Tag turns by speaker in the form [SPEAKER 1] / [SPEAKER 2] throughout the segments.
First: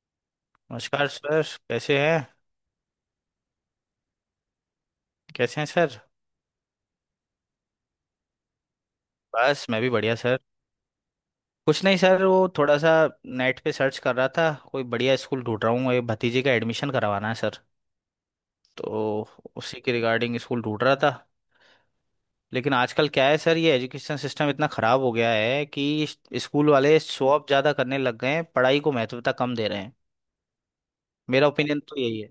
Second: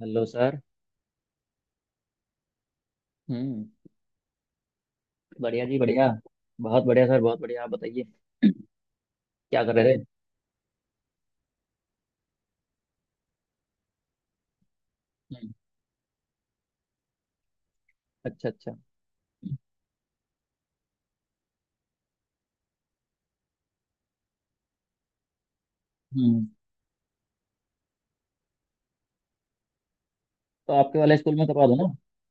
[SPEAKER 1] Hello sir.
[SPEAKER 2] नमस्कार sir. कैसे हैं?
[SPEAKER 1] हम्म।
[SPEAKER 2] कैसे
[SPEAKER 1] बढ़िया
[SPEAKER 2] हैं
[SPEAKER 1] जी,
[SPEAKER 2] सर?
[SPEAKER 1] बढ़िया। बहुत बढ़िया सर, बहुत बढ़िया। आप बताइए, क्या
[SPEAKER 2] बस
[SPEAKER 1] कर
[SPEAKER 2] मैं भी
[SPEAKER 1] रहे थे?
[SPEAKER 2] बढ़िया सर। कुछ नहीं सर, वो थोड़ा सा नेट पे सर्च कर रहा था, कोई बढ़िया स्कूल
[SPEAKER 1] हम्म,
[SPEAKER 2] ढूंढ रहा हूँ, ये भतीजे का एडमिशन करवाना है सर।
[SPEAKER 1] अच्छा अच्छा।
[SPEAKER 2] तो उसी के रिगार्डिंग स्कूल ढूंढ रहा था। लेकिन आजकल क्या है सर, ये एजुकेशन सिस्टम इतना ख़राब हो गया है कि
[SPEAKER 1] हम्म।
[SPEAKER 2] स्कूल वाले शो ऑफ ज़्यादा करने लग गए हैं, पढ़ाई को महत्वता कम दे रहे हैं।
[SPEAKER 1] तो आपके वाले स्कूल में
[SPEAKER 2] मेरा
[SPEAKER 1] करवा दो
[SPEAKER 2] ओपिनियन
[SPEAKER 1] ना।
[SPEAKER 2] तो यही है।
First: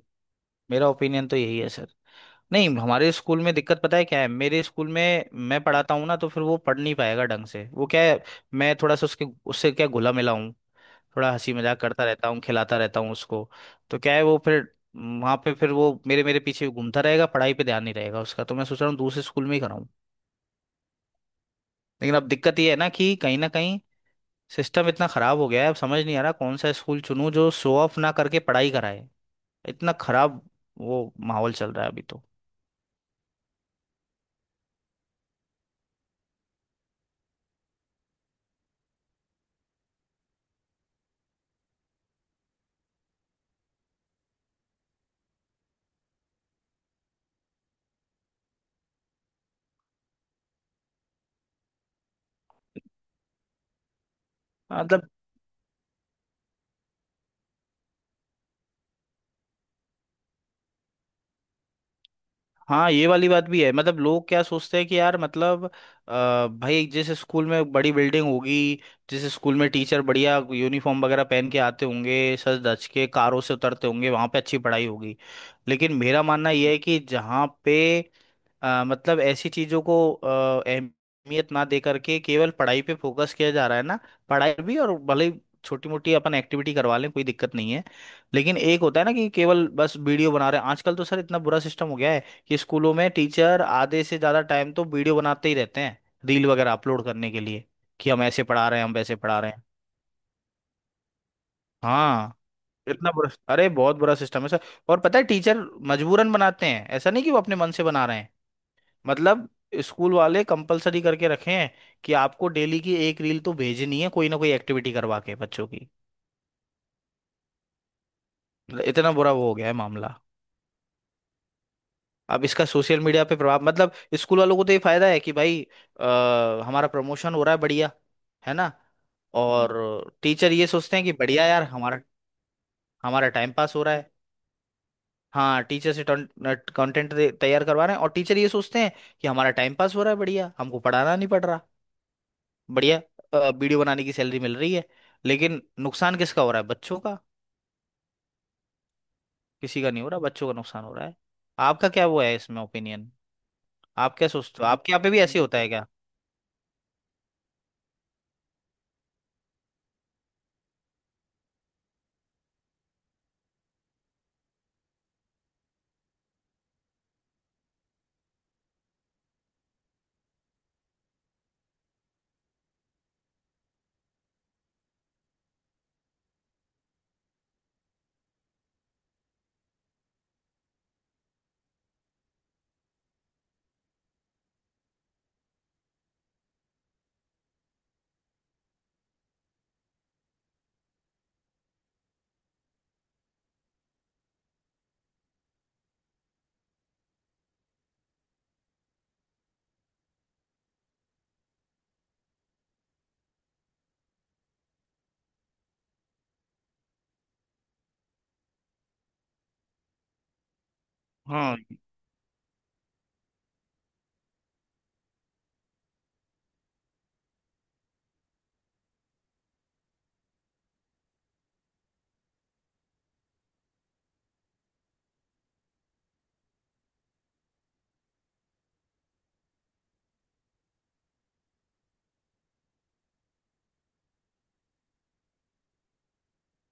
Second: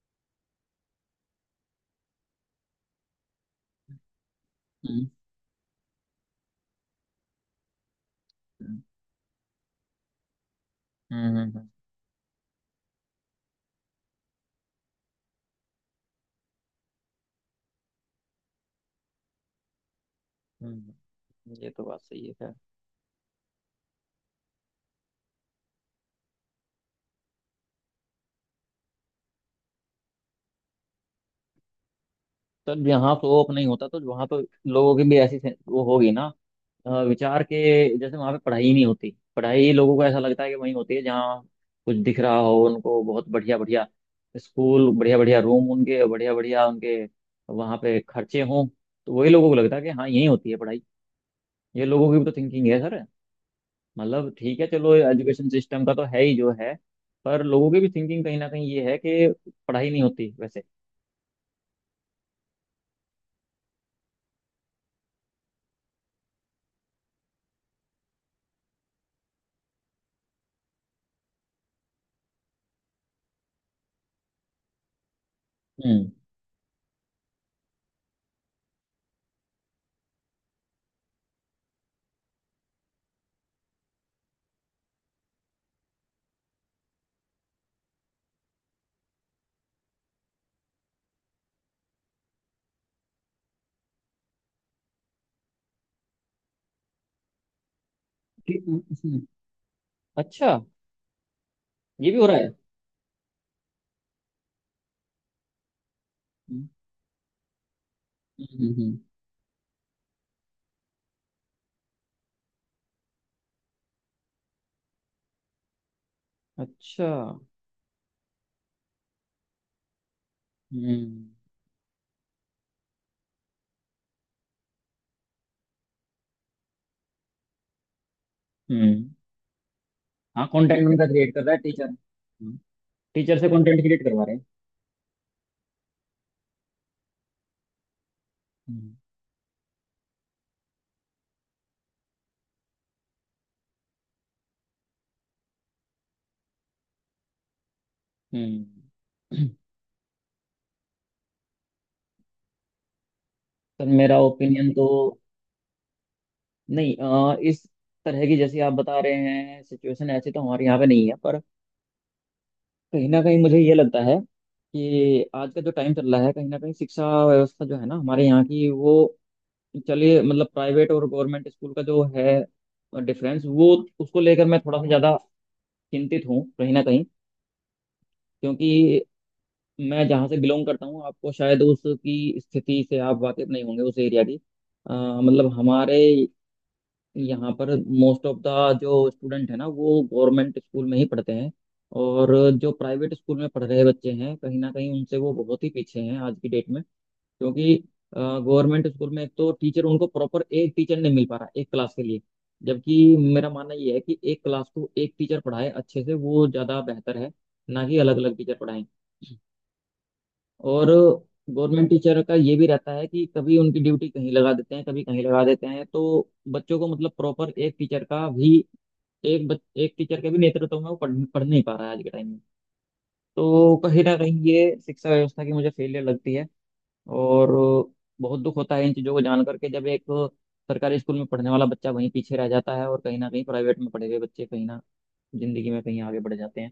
[SPEAKER 2] मेरा ओपिनियन तो यही है सर। नहीं, हमारे स्कूल में दिक्कत पता है क्या है, मेरे स्कूल
[SPEAKER 1] हम्म।
[SPEAKER 2] में मैं पढ़ाता हूँ ना तो फिर वो पढ़ नहीं पाएगा ढंग से। वो क्या है, मैं
[SPEAKER 1] हम्म।
[SPEAKER 2] थोड़ा सा उसके, उससे क्या घुला मिला हूँ, थोड़ा
[SPEAKER 1] हम्म।
[SPEAKER 2] हंसी मजाक करता रहता हूँ, खिलाता रहता हूँ उसको। तो क्या है, वो फिर वहाँ पे फिर वो मेरे मेरे पीछे घूमता रहेगा, पढ़ाई पे ध्यान नहीं रहेगा उसका। तो मैं सोच रहा हूँ दूसरे स्कूल में ही कराऊँ।
[SPEAKER 1] ये तो बात
[SPEAKER 2] लेकिन
[SPEAKER 1] सही
[SPEAKER 2] अब
[SPEAKER 1] है सर।
[SPEAKER 2] दिक्कत ये है ना, कि कहीं ना कहीं सिस्टम इतना खराब हो गया है, अब समझ नहीं आ रहा कौन सा स्कूल चुनूँ जो शो ऑफ ना करके पढ़ाई कराए। इतना खराब वो माहौल चल रहा है अभी तो।
[SPEAKER 1] सर यहाँ तो ओप नहीं होता, तो वहाँ तो लोगों की भी वो होगी ना। विचार के। जैसे वहां पे पढ़ाई ही नहीं होती, पढ़ाई लोगों को ऐसा लगता है कि वहीं होती है जहाँ कुछ दिख रहा हो उनको, बहुत बढ़िया बढ़िया स्कूल, बढ़िया बढ़िया रूम उनके, बढ़िया बढ़िया उनके वहां पे खर्चे हों। तो वही लोगों को लगता है कि हाँ, यहीं होती है पढ़ाई। ये लोगों की भी तो थिंकिंग है सर। मतलब ठीक है, चलो
[SPEAKER 2] मतलब
[SPEAKER 1] एजुकेशन सिस्टम का तो है ही जो है, पर लोगों की भी थिंकिंग कहीं ना कहीं ये है कि पढ़ाई नहीं होती वैसे।
[SPEAKER 2] हाँ, ये वाली बात भी है। मतलब लोग क्या सोचते हैं कि यार मतलब भाई जिस स्कूल में बड़ी बिल्डिंग होगी, जिस स्कूल में टीचर बढ़िया यूनिफॉर्म वगैरह पहन के आते होंगे, सज धज के कारों से उतरते होंगे, वहाँ पे अच्छी पढ़ाई होगी। लेकिन
[SPEAKER 1] हम्म।
[SPEAKER 2] मेरा मानना यह है कि जहाँ पे मतलब ऐसी चीजों को अहमियत ना दे करके केवल पढ़ाई पे फोकस किया जा रहा है ना। पढ़ाई भी, और भले ही छोटी मोटी अपन एक्टिविटी करवा लें कोई दिक्कत नहीं है। लेकिन एक होता है ना कि केवल बस वीडियो बना रहे हैं। आजकल तो सर इतना बुरा सिस्टम हो गया है कि स्कूलों में टीचर आधे से ज्यादा टाइम तो वीडियो बनाते ही रहते हैं, रील वगैरह अपलोड करने के लिए, कि हम ऐसे
[SPEAKER 1] कि-
[SPEAKER 2] पढ़ा रहे हैं, हम वैसे
[SPEAKER 1] हम्म,
[SPEAKER 2] पढ़ा रहे हैं।
[SPEAKER 1] अच्छा। ये भी हो
[SPEAKER 2] हाँ,
[SPEAKER 1] रहा है।
[SPEAKER 2] इतना बुरा। अरे बहुत बुरा सिस्टम है सर। और पता है टीचर मजबूरन बनाते
[SPEAKER 1] हम्म,
[SPEAKER 2] हैं, ऐसा नहीं कि वो अपने मन से बना रहे हैं।
[SPEAKER 1] हम्म, हम्म, हम्म।
[SPEAKER 2] मतलब स्कूल वाले कंपलसरी करके रखे हैं कि आपको डेली की एक रील तो भेजनी है, कोई ना कोई एक्टिविटी करवा के बच्चों की।
[SPEAKER 1] अच्छा।
[SPEAKER 2] मतलब इतना बुरा वो हो गया है मामला।
[SPEAKER 1] हम्म।
[SPEAKER 2] अब इसका सोशल मीडिया पे प्रभाव, मतलब स्कूल वालों को तो ये फायदा है कि भाई हमारा प्रमोशन हो रहा है बढ़िया, है ना। हम्म।
[SPEAKER 1] हम्म।
[SPEAKER 2] और
[SPEAKER 1] हाँ,
[SPEAKER 2] टीचर ये
[SPEAKER 1] कंटेंट
[SPEAKER 2] सोचते
[SPEAKER 1] उनका
[SPEAKER 2] हैं कि
[SPEAKER 1] क्रिएट कर
[SPEAKER 2] बढ़िया
[SPEAKER 1] रहा है
[SPEAKER 2] यार,
[SPEAKER 1] टीचर।
[SPEAKER 2] हमारा, हमारा
[SPEAKER 1] टीचर से
[SPEAKER 2] टाइम पास
[SPEAKER 1] कंटेंट
[SPEAKER 2] हो रहा
[SPEAKER 1] क्रिएट
[SPEAKER 2] है।
[SPEAKER 1] करवा रहे हैं।
[SPEAKER 2] हाँ, टीचर से कंटेंट तैयार करवा रहे हैं। और टीचर ये सोचते हैं
[SPEAKER 1] हम्म।
[SPEAKER 2] कि हमारा टाइम पास हो रहा है बढ़िया, हमको पढ़ाना नहीं पड़ रहा। बढ़िया, वीडियो बनाने की सैलरी मिल रही है। लेकिन नुकसान किसका हो रहा है? बच्चों का।
[SPEAKER 1] हम्म।
[SPEAKER 2] किसी का नहीं हो रहा, बच्चों का नुकसान हो रहा है। आपका क्या वो है इसमें ओपिनियन,
[SPEAKER 1] सर
[SPEAKER 2] आप
[SPEAKER 1] मेरा
[SPEAKER 2] क्या सोचते हो?
[SPEAKER 1] ओपिनियन तो,
[SPEAKER 2] आपके यहाँ पे भी ऐसे ही होता है क्या?
[SPEAKER 1] नहीं इस तरह की जैसी आप बता रहे हैं सिचुएशन ऐसी तो हमारे यहाँ पे नहीं है, पर कहीं ना कहीं मुझे ये लगता है कि आज का जो टाइम चल रहा है कहीं ना कहीं शिक्षा व्यवस्था जो है ना हमारे यहाँ की वो, चलिए, मतलब प्राइवेट और गवर्नमेंट स्कूल का जो है डिफरेंस, वो उसको लेकर मैं थोड़ा सा ज़्यादा चिंतित हूँ कहीं ना कहीं। क्योंकि मैं जहाँ से बिलोंग करता हूँ आपको शायद उसकी स्थिति से आप वाकिफ नहीं होंगे उस एरिया की। अ, मतलब हमारे यहाँ पर मोस्ट ऑफ द जो स्टूडेंट है ना, वो गवर्नमेंट स्कूल में ही पढ़ते हैं, और जो प्राइवेट स्कूल में पढ़ रहे बच्चे हैं कहीं ना कहीं उनसे वो बहुत ही पीछे हैं आज की डेट में। क्योंकि गवर्नमेंट स्कूल में एक तो टीचर, उनको प्रॉपर एक टीचर नहीं मिल पा रहा एक क्लास के लिए। जबकि मेरा मानना ये है कि एक क्लास को एक टीचर पढ़ाए अच्छे से, वो ज़्यादा बेहतर है, ना कि अलग अलग टीचर पढ़ाएं। और
[SPEAKER 2] हाँ,
[SPEAKER 1] गवर्नमेंट टीचर का ये भी रहता है कि कभी उनकी ड्यूटी कहीं लगा देते हैं, कभी कहीं लगा देते हैं, तो बच्चों को मतलब प्रॉपर एक टीचर का भी, एक टीचर के भी नेतृत्व में वो पढ़ नहीं पा रहा है आज के टाइम में। तो कहीं ना कहीं ये शिक्षा व्यवस्था की मुझे फेलियर लगती है। और बहुत दुख होता है इन चीज़ों को जान करके, जब एक सरकारी स्कूल में पढ़ने वाला बच्चा वहीं पीछे रह जाता है, और कहीं ना कहीं प्राइवेट में पढ़े हुए बच्चे कहीं ना, जिंदगी में कहीं आगे बढ़ जाते हैं।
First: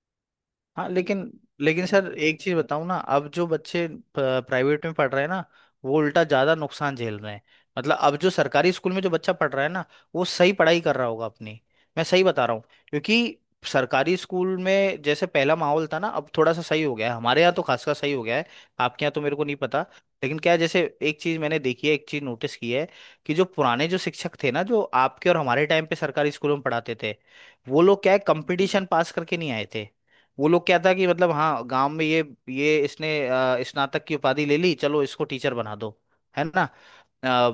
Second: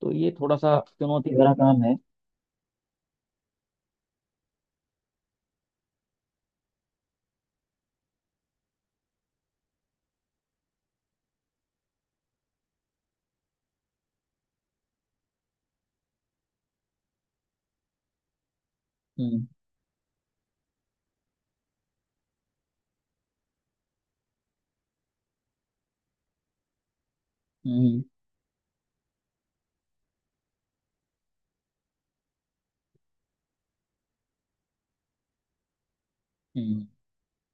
[SPEAKER 1] तो ये थोड़ा सा
[SPEAKER 2] हाँ। लेकिन
[SPEAKER 1] चुनौती भरा काम
[SPEAKER 2] लेकिन
[SPEAKER 1] है।
[SPEAKER 2] सर एक चीज बताऊं ना, अब जो बच्चे प्राइवेट में पढ़ रहे हैं ना, वो उल्टा ज्यादा नुकसान झेल रहे हैं। मतलब अब जो सरकारी स्कूल में जो बच्चा पढ़ रहा है ना, वो सही पढ़ाई कर रहा होगा अपनी, मैं सही बता रहा हूँ। क्योंकि सरकारी स्कूल में जैसे पहला माहौल था ना, अब थोड़ा सा सही हो गया है, हमारे यहाँ तो खासकर सही हो गया है। आपके यहाँ तो मेरे को
[SPEAKER 1] हम्म।
[SPEAKER 2] नहीं पता। लेकिन क्या है, जैसे एक चीज मैंने देखी है, एक चीज नोटिस की है, कि जो पुराने जो शिक्षक थे ना, जो आपके और हमारे टाइम पे सरकारी स्कूलों में पढ़ाते थे, वो लोग
[SPEAKER 1] हम्म।
[SPEAKER 2] क्या है, कंपटीशन पास करके नहीं आए थे। वो लोग क्या था कि मतलब हाँ गांव में ये इसने स्नातक की उपाधि ले ली, चलो इसको टीचर बना दो, है ना।
[SPEAKER 1] हम्म।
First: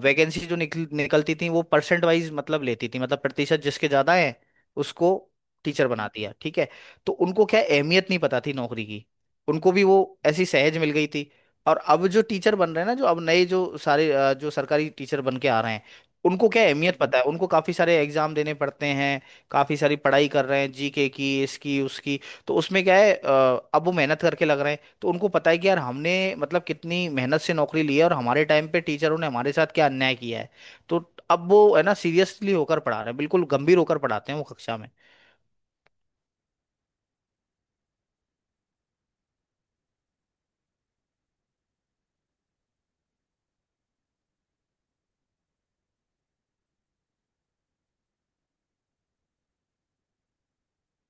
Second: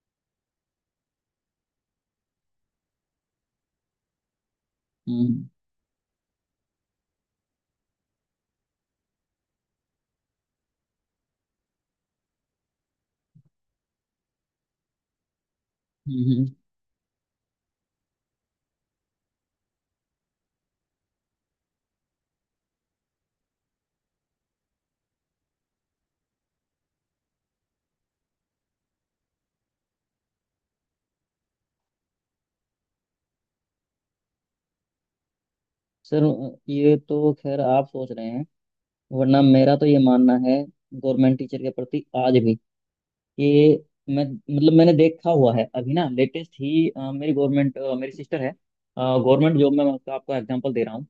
[SPEAKER 2] वैकेंसी जो निकलती थी वो परसेंट वाइज मतलब लेती थी, मतलब प्रतिशत जिसके ज्यादा है उसको
[SPEAKER 1] हम्म।
[SPEAKER 2] टीचर बना दिया, ठीक है। तो उनको क्या है, अहमियत नहीं पता थी नौकरी की, उनको भी वो ऐसी सहज मिल गई थी। और अब जो टीचर बन रहे हैं ना, जो अब नए जो सारे जो सरकारी टीचर बन के आ रहे हैं,
[SPEAKER 1] हम्म।
[SPEAKER 2] उनको
[SPEAKER 1] हम्म।
[SPEAKER 2] क्या है, अहमियत पता है, उनको काफी सारे एग्जाम देने पड़ते हैं, काफी सारी पढ़ाई कर रहे हैं, जीके की इसकी उसकी। तो उसमें क्या है अब वो मेहनत करके लग रहे हैं, तो उनको पता है कि यार हमने, मतलब कितनी मेहनत से नौकरी ली है, और हमारे टाइम पे टीचरों ने हमारे साथ क्या अन्याय किया है। तो अब वो है ना, सीरियसली होकर पढ़ा रहे हैं, बिल्कुल गंभीर होकर पढ़ाते हैं वो कक्षा में।
[SPEAKER 1] सर ये तो खैर आप सोच रहे हैं, वरना मेरा तो ये मानना है गवर्नमेंट टीचर के प्रति आज भी, कि मैं, मतलब मैंने देखा हुआ है अभी ना लेटेस्ट ही। मेरी गवर्नमेंट, मेरी सिस्टर है गवर्नमेंट जॉब में। मैं आपका आपको एग्जांपल दे रहा हूँ।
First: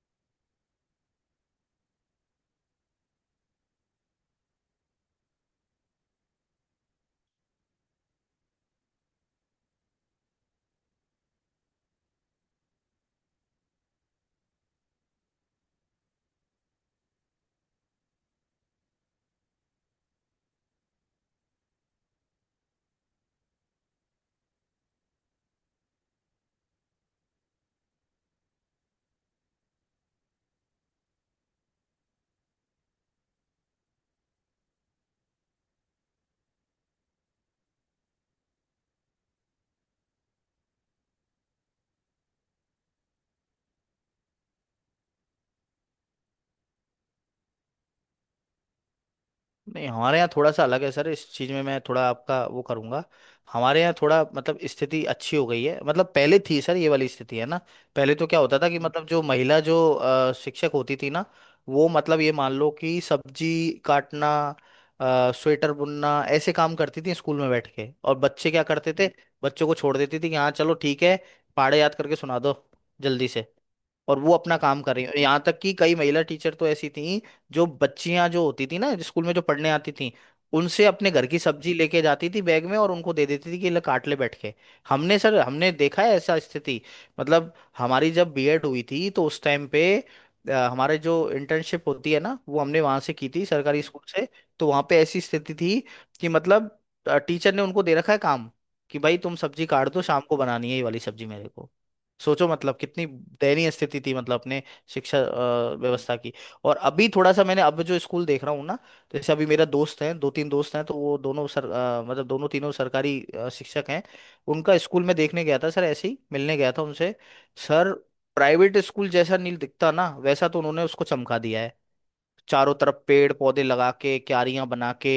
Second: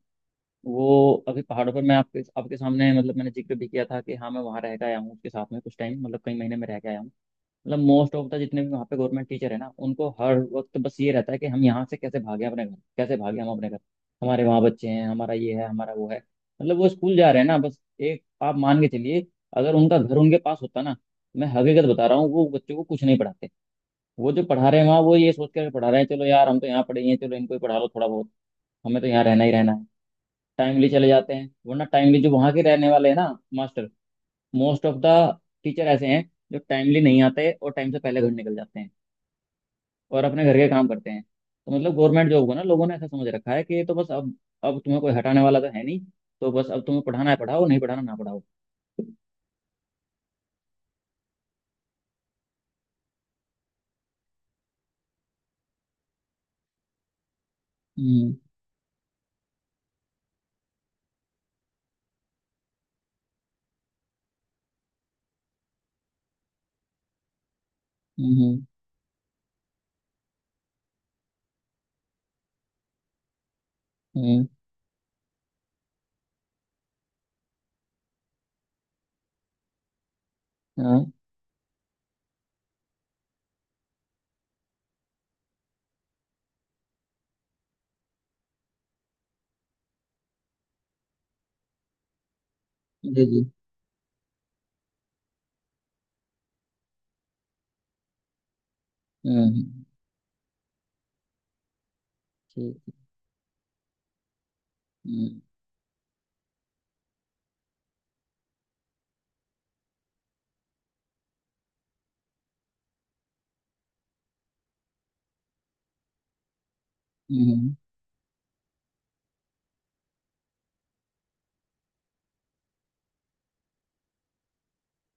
[SPEAKER 1] वो अभी पहाड़ों पर, मैं आपके आपके सामने मतलब मैंने जिक्र भी किया था कि हाँ मैं वहाँ रह के आया हूँ उसके साथ में कुछ टाइम, मतलब कई महीने में रह के आया हूँ। मतलब मोस्ट ऑफ द जितने भी वहाँ पे गवर्नमेंट टीचर है ना, उनको हर वक्त बस ये रहता है कि हम यहाँ से कैसे भागे अपने घर, कैसे भागे हम अपने घर, हमारे वहाँ बच्चे हैं, हमारा ये है, हमारा वो है। मतलब वो स्कूल जा रहे हैं ना, बस एक आप मान के चलिए, अगर उनका घर उनके पास होता ना। मैं हकीकत बता रहा हूँ, वो बच्चों को कुछ नहीं पढ़ाते। वो जो पढ़ा रहे हैं वहाँ, वो ये सोच कर पढ़ा रहे हैं, चलो यार हम तो यहाँ पढ़े ही हैं, चलो इनको ही पढ़ा लो थोड़ा बहुत, हमें तो यहाँ रहना ही रहना है। टाइमली चले जाते हैं, वरना टाइमली जो वहाँ के रहने वाले हैं ना master, most of the teacher ऐसे हैं जो टाइमली नहीं आते और टाइम से पहले घर निकल जाते हैं, और अपने घर के काम करते हैं। तो मतलब गवर्नमेंट जॉब को ना लोगों ने ऐसा समझ रखा है कि ये तो बस अब तुम्हें कोई हटाने वाला तो है नहीं, तो बस अब तुम्हें पढ़ाना है, पढ़ाओ, नहीं पढ़ाना ना पढ़ाओ।
[SPEAKER 2] नहीं, हमारे यहाँ थोड़ा सा अलग है सर इस चीज़ में, मैं थोड़ा आपका वो करूँगा। हमारे यहाँ थोड़ा मतलब स्थिति अच्छी हो गई है। मतलब पहले थी सर ये वाली स्थिति है ना। पहले तो
[SPEAKER 1] हम्म।
[SPEAKER 2] क्या होता था कि मतलब जो महिला जो शिक्षक होती थी ना, वो मतलब ये मान लो कि सब्जी काटना, स्वेटर बुनना, ऐसे काम करती थी स्कूल में बैठ के। और बच्चे
[SPEAKER 1] हम्म।
[SPEAKER 2] क्या करते थे? बच्चों को छोड़ देती थी कि हाँ चलो ठीक है, पहाड़े याद करके सुना दो जल्दी से, और वो
[SPEAKER 1] हम्म।
[SPEAKER 2] अपना काम कर रही हैं। यहाँ तक कि कई महिला टीचर तो ऐसी थी, जो बच्चियां जो होती थी ना स्कूल में जो पढ़ने आती थी, उनसे
[SPEAKER 1] हाँ,
[SPEAKER 2] अपने घर की सब्जी लेके जाती थी बैग में, और उनको दे देती थी कि ले काट ले बैठ के। हमने सर, हमने देखा है ऐसा स्थिति। मतलब हमारी जब बीएड हुई थी, तो उस टाइम पे हमारे जो इंटर्नशिप होती है ना, वो हमने वहां से
[SPEAKER 1] जी
[SPEAKER 2] की
[SPEAKER 1] जी।
[SPEAKER 2] थी सरकारी स्कूल से। तो वहां पे ऐसी स्थिति थी कि मतलब टीचर ने उनको दे रखा है काम, कि भाई तुम सब्जी
[SPEAKER 1] हम्म।
[SPEAKER 2] काट दो, शाम को बनानी है ये वाली सब्जी मेरे को। सोचो मतलब
[SPEAKER 1] ठीक।
[SPEAKER 2] कितनी दयनीय स्थिति थी, मतलब अपने शिक्षा
[SPEAKER 1] हम्म।
[SPEAKER 2] व्यवस्था की। और अभी थोड़ा सा, मैंने अब जो स्कूल देख रहा हूँ ना, तो जैसे अभी मेरा दोस्त है, दो तीन दोस्त हैं, तो वो दोनों सर मतलब दोनों तीनों सरकारी शिक्षक हैं। उनका स्कूल में देखने गया था सर, ऐसे ही मिलने गया था उनसे।
[SPEAKER 1] हम्म।
[SPEAKER 2] सर प्राइवेट स्कूल जैसा नहीं दिखता ना वैसा तो उन्होंने उसको चमका दिया है। चारों तरफ पेड़ पौधे लगा के, क्यारियां बना के,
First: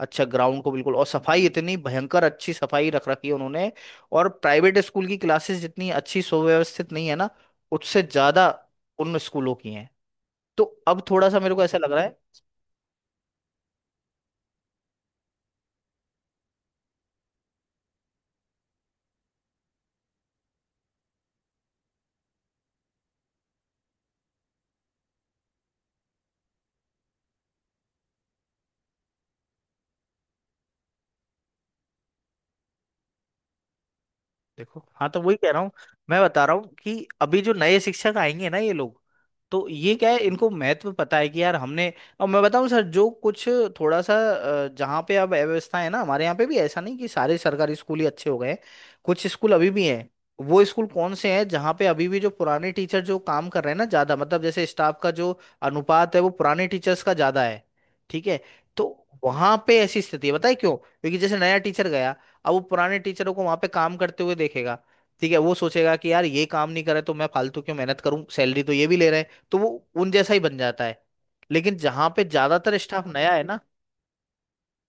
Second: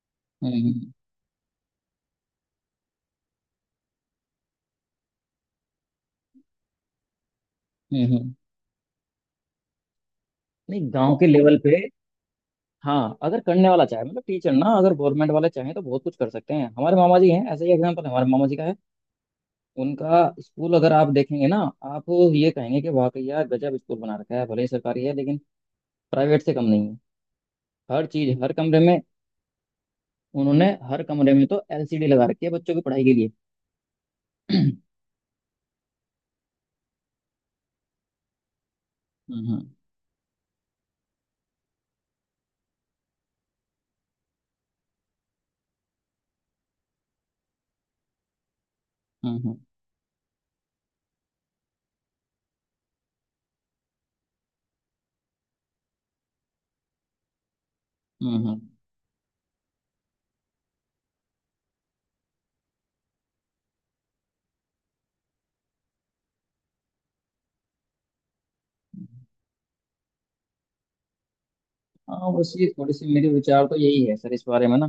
[SPEAKER 2] अच्छा ग्राउंड को
[SPEAKER 1] हम्म।
[SPEAKER 2] बिल्कुल, और सफाई इतनी भयंकर अच्छी सफाई रख रखी है उन्होंने। और प्राइवेट स्कूल की क्लासेस जितनी अच्छी सुव्यवस्थित नहीं है ना, उससे
[SPEAKER 1] हम्म।
[SPEAKER 2] ज्यादा उन स्कूलों की हैं। तो
[SPEAKER 1] नहीं
[SPEAKER 2] अब
[SPEAKER 1] गांव के
[SPEAKER 2] थोड़ा सा मेरे
[SPEAKER 1] लेवल
[SPEAKER 2] को ऐसा
[SPEAKER 1] पे,
[SPEAKER 2] लग रहा है।
[SPEAKER 1] हाँ अगर करने वाला चाहे, मतलब टीचर ना अगर गवर्नमेंट वाले चाहे तो बहुत कुछ कर सकते हैं। हमारे मामा जी हैं, ऐसा ही एग्जाम्पल हमारे मामा जी का है। उनका स्कूल अगर आप देखेंगे ना, आप ये कहेंगे कि वाकई यार गजब स्कूल बना रखा है, भले ही सरकारी है लेकिन प्राइवेट से कम नहीं है। हर चीज, हर कमरे में उन्होंने, हर कमरे में तो एलसीडी लगा रखी है बच्चों की पढ़ाई के लिए।
[SPEAKER 2] देखो, हाँ, तो वही कह रहा हूँ, मैं बता रहा हूँ कि अभी जो नए शिक्षक आएंगे ना ये लोग, तो
[SPEAKER 1] हम्म।
[SPEAKER 2] ये क्या है, इनको महत्व पता है कि यार हमने। और मैं बताऊँ सर, जो कुछ थोड़ा सा जहाँ पे अब अव्यवस्था है ना, हमारे यहाँ पे भी ऐसा नहीं कि सारे सरकारी स्कूल ही अच्छे हो गए हैं। कुछ
[SPEAKER 1] हम्म।
[SPEAKER 2] स्कूल
[SPEAKER 1] हम्म।
[SPEAKER 2] अभी भी हैं, वो स्कूल कौन से हैं जहाँ पे अभी भी जो पुराने टीचर जो काम कर रहे हैं ना ज्यादा, मतलब जैसे स्टाफ का जो अनुपात है वो पुराने टीचर्स का ज्यादा है, ठीक
[SPEAKER 1] हम्म।
[SPEAKER 2] है।
[SPEAKER 1] हम्म।
[SPEAKER 2] तो वहां पे ऐसी स्थिति है, बताए क्यों, क्योंकि जैसे नया टीचर गया, अब वो पुराने टीचरों को वहां पे काम करते हुए देखेगा, ठीक है। वो सोचेगा कि यार ये काम नहीं करे तो मैं फालतू क्यों मेहनत करूं, सैलरी तो ये भी ले रहे हैं, तो वो उन जैसा ही बन जाता है। लेकिन जहां पे
[SPEAKER 1] हाँ बस ये
[SPEAKER 2] ज्यादातर
[SPEAKER 1] थोड़ी
[SPEAKER 2] स्टाफ
[SPEAKER 1] सी, मेरे
[SPEAKER 2] नया है ना,
[SPEAKER 1] विचार तो यही है सर इस बारे में ना,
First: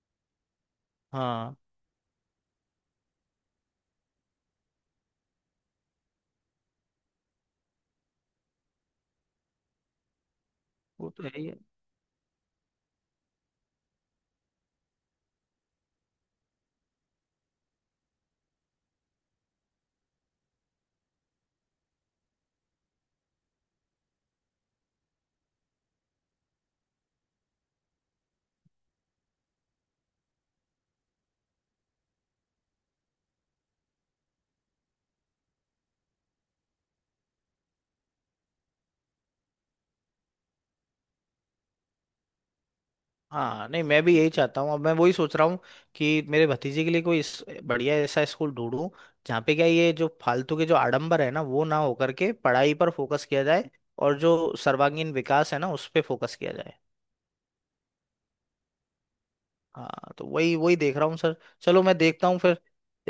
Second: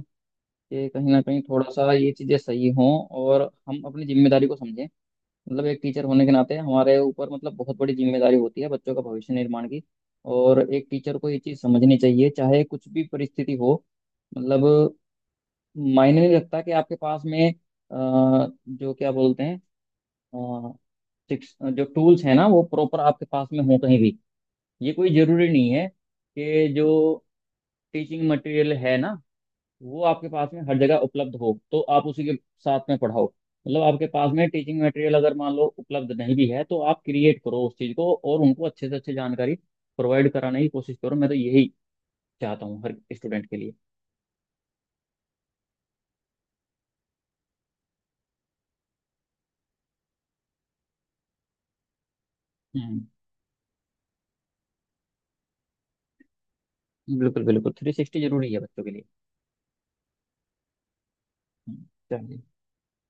[SPEAKER 1] कि कहीं ना कहीं
[SPEAKER 2] हाँ
[SPEAKER 1] थोड़ा सा ये चीज़ें सही हों, और हम अपनी जिम्मेदारी को समझें। मतलब एक टीचर होने के नाते हमारे ऊपर मतलब बहुत बड़ी जिम्मेदारी होती है बच्चों का भविष्य निर्माण की। और एक
[SPEAKER 2] वो
[SPEAKER 1] टीचर
[SPEAKER 2] तो
[SPEAKER 1] को
[SPEAKER 2] है
[SPEAKER 1] ये
[SPEAKER 2] ही है।
[SPEAKER 1] चीज़ समझनी चाहिए, चाहे कुछ भी परिस्थिति हो। मतलब मायने नहीं रखता कि आपके पास में, जो क्या बोलते हैं, सिक्स जो टूल्स है ना, वो प्रॉपर आपके पास में हो कहीं भी। ये कोई जरूरी नहीं है कि जो टीचिंग मटेरियल है ना वो आपके पास में हर जगह उपलब्ध हो, तो आप उसी के साथ में पढ़ाओ। मतलब आपके पास में टीचिंग मटेरियल अगर मान लो उपलब्ध नहीं भी है, तो आप क्रिएट करो उस चीज़ को, और उनको अच्छे से अच्छे जानकारी प्रोवाइड कराने की कोशिश करो। मैं तो यही चाहता हूँ हर स्टूडेंट के
[SPEAKER 2] हाँ
[SPEAKER 1] लिए।
[SPEAKER 2] नहीं, मैं भी यही चाहता हूँ, अब मैं वही सोच रहा हूँ कि मेरे भतीजे के लिए कोई बढ़िया ऐसा स्कूल ढूंढूं जहाँ पे क्या ये जो फालतू के जो आडंबर है ना, वो ना होकर के पढ़ाई पर
[SPEAKER 1] हम्म।
[SPEAKER 2] फोकस किया जाए, और जो सर्वांगीण विकास है ना उस पे फोकस किया जाए।
[SPEAKER 1] बिल्कुल बिल्कुल, 360 जरूरी है बच्चों के लिए।
[SPEAKER 2] हाँ तो वही वही देख रहा हूँ सर। चलो
[SPEAKER 1] हम्म,
[SPEAKER 2] मैं देखता हूँ
[SPEAKER 1] चलिए।
[SPEAKER 2] फिर,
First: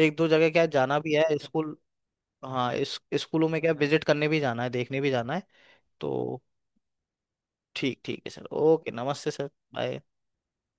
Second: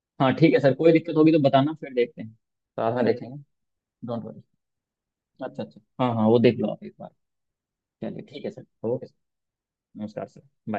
[SPEAKER 2] एक दो
[SPEAKER 1] हाँ
[SPEAKER 2] जगह
[SPEAKER 1] ठीक है
[SPEAKER 2] क्या
[SPEAKER 1] सर, कोई
[SPEAKER 2] जाना भी
[SPEAKER 1] दिक्कत होगी
[SPEAKER 2] है
[SPEAKER 1] तो बताना,
[SPEAKER 2] स्कूल।
[SPEAKER 1] फिर देखते हैं
[SPEAKER 2] हाँ
[SPEAKER 1] साथ
[SPEAKER 2] इस
[SPEAKER 1] में देखेंगे।
[SPEAKER 2] स्कूलों में क्या विजिट
[SPEAKER 1] डोंट
[SPEAKER 2] करने भी
[SPEAKER 1] वरी।
[SPEAKER 2] जाना है, देखने भी जाना है।
[SPEAKER 1] अच्छा अच्छा, हाँ हाँ, वो
[SPEAKER 2] तो
[SPEAKER 1] देख लो आप एक बार।
[SPEAKER 2] ठीक
[SPEAKER 1] चलिए
[SPEAKER 2] ठीक है
[SPEAKER 1] ठीक
[SPEAKER 2] सर,
[SPEAKER 1] है सर,
[SPEAKER 2] ओके,
[SPEAKER 1] ओके सर,
[SPEAKER 2] नमस्ते सर, बाय।
[SPEAKER 1] नमस्कार सर।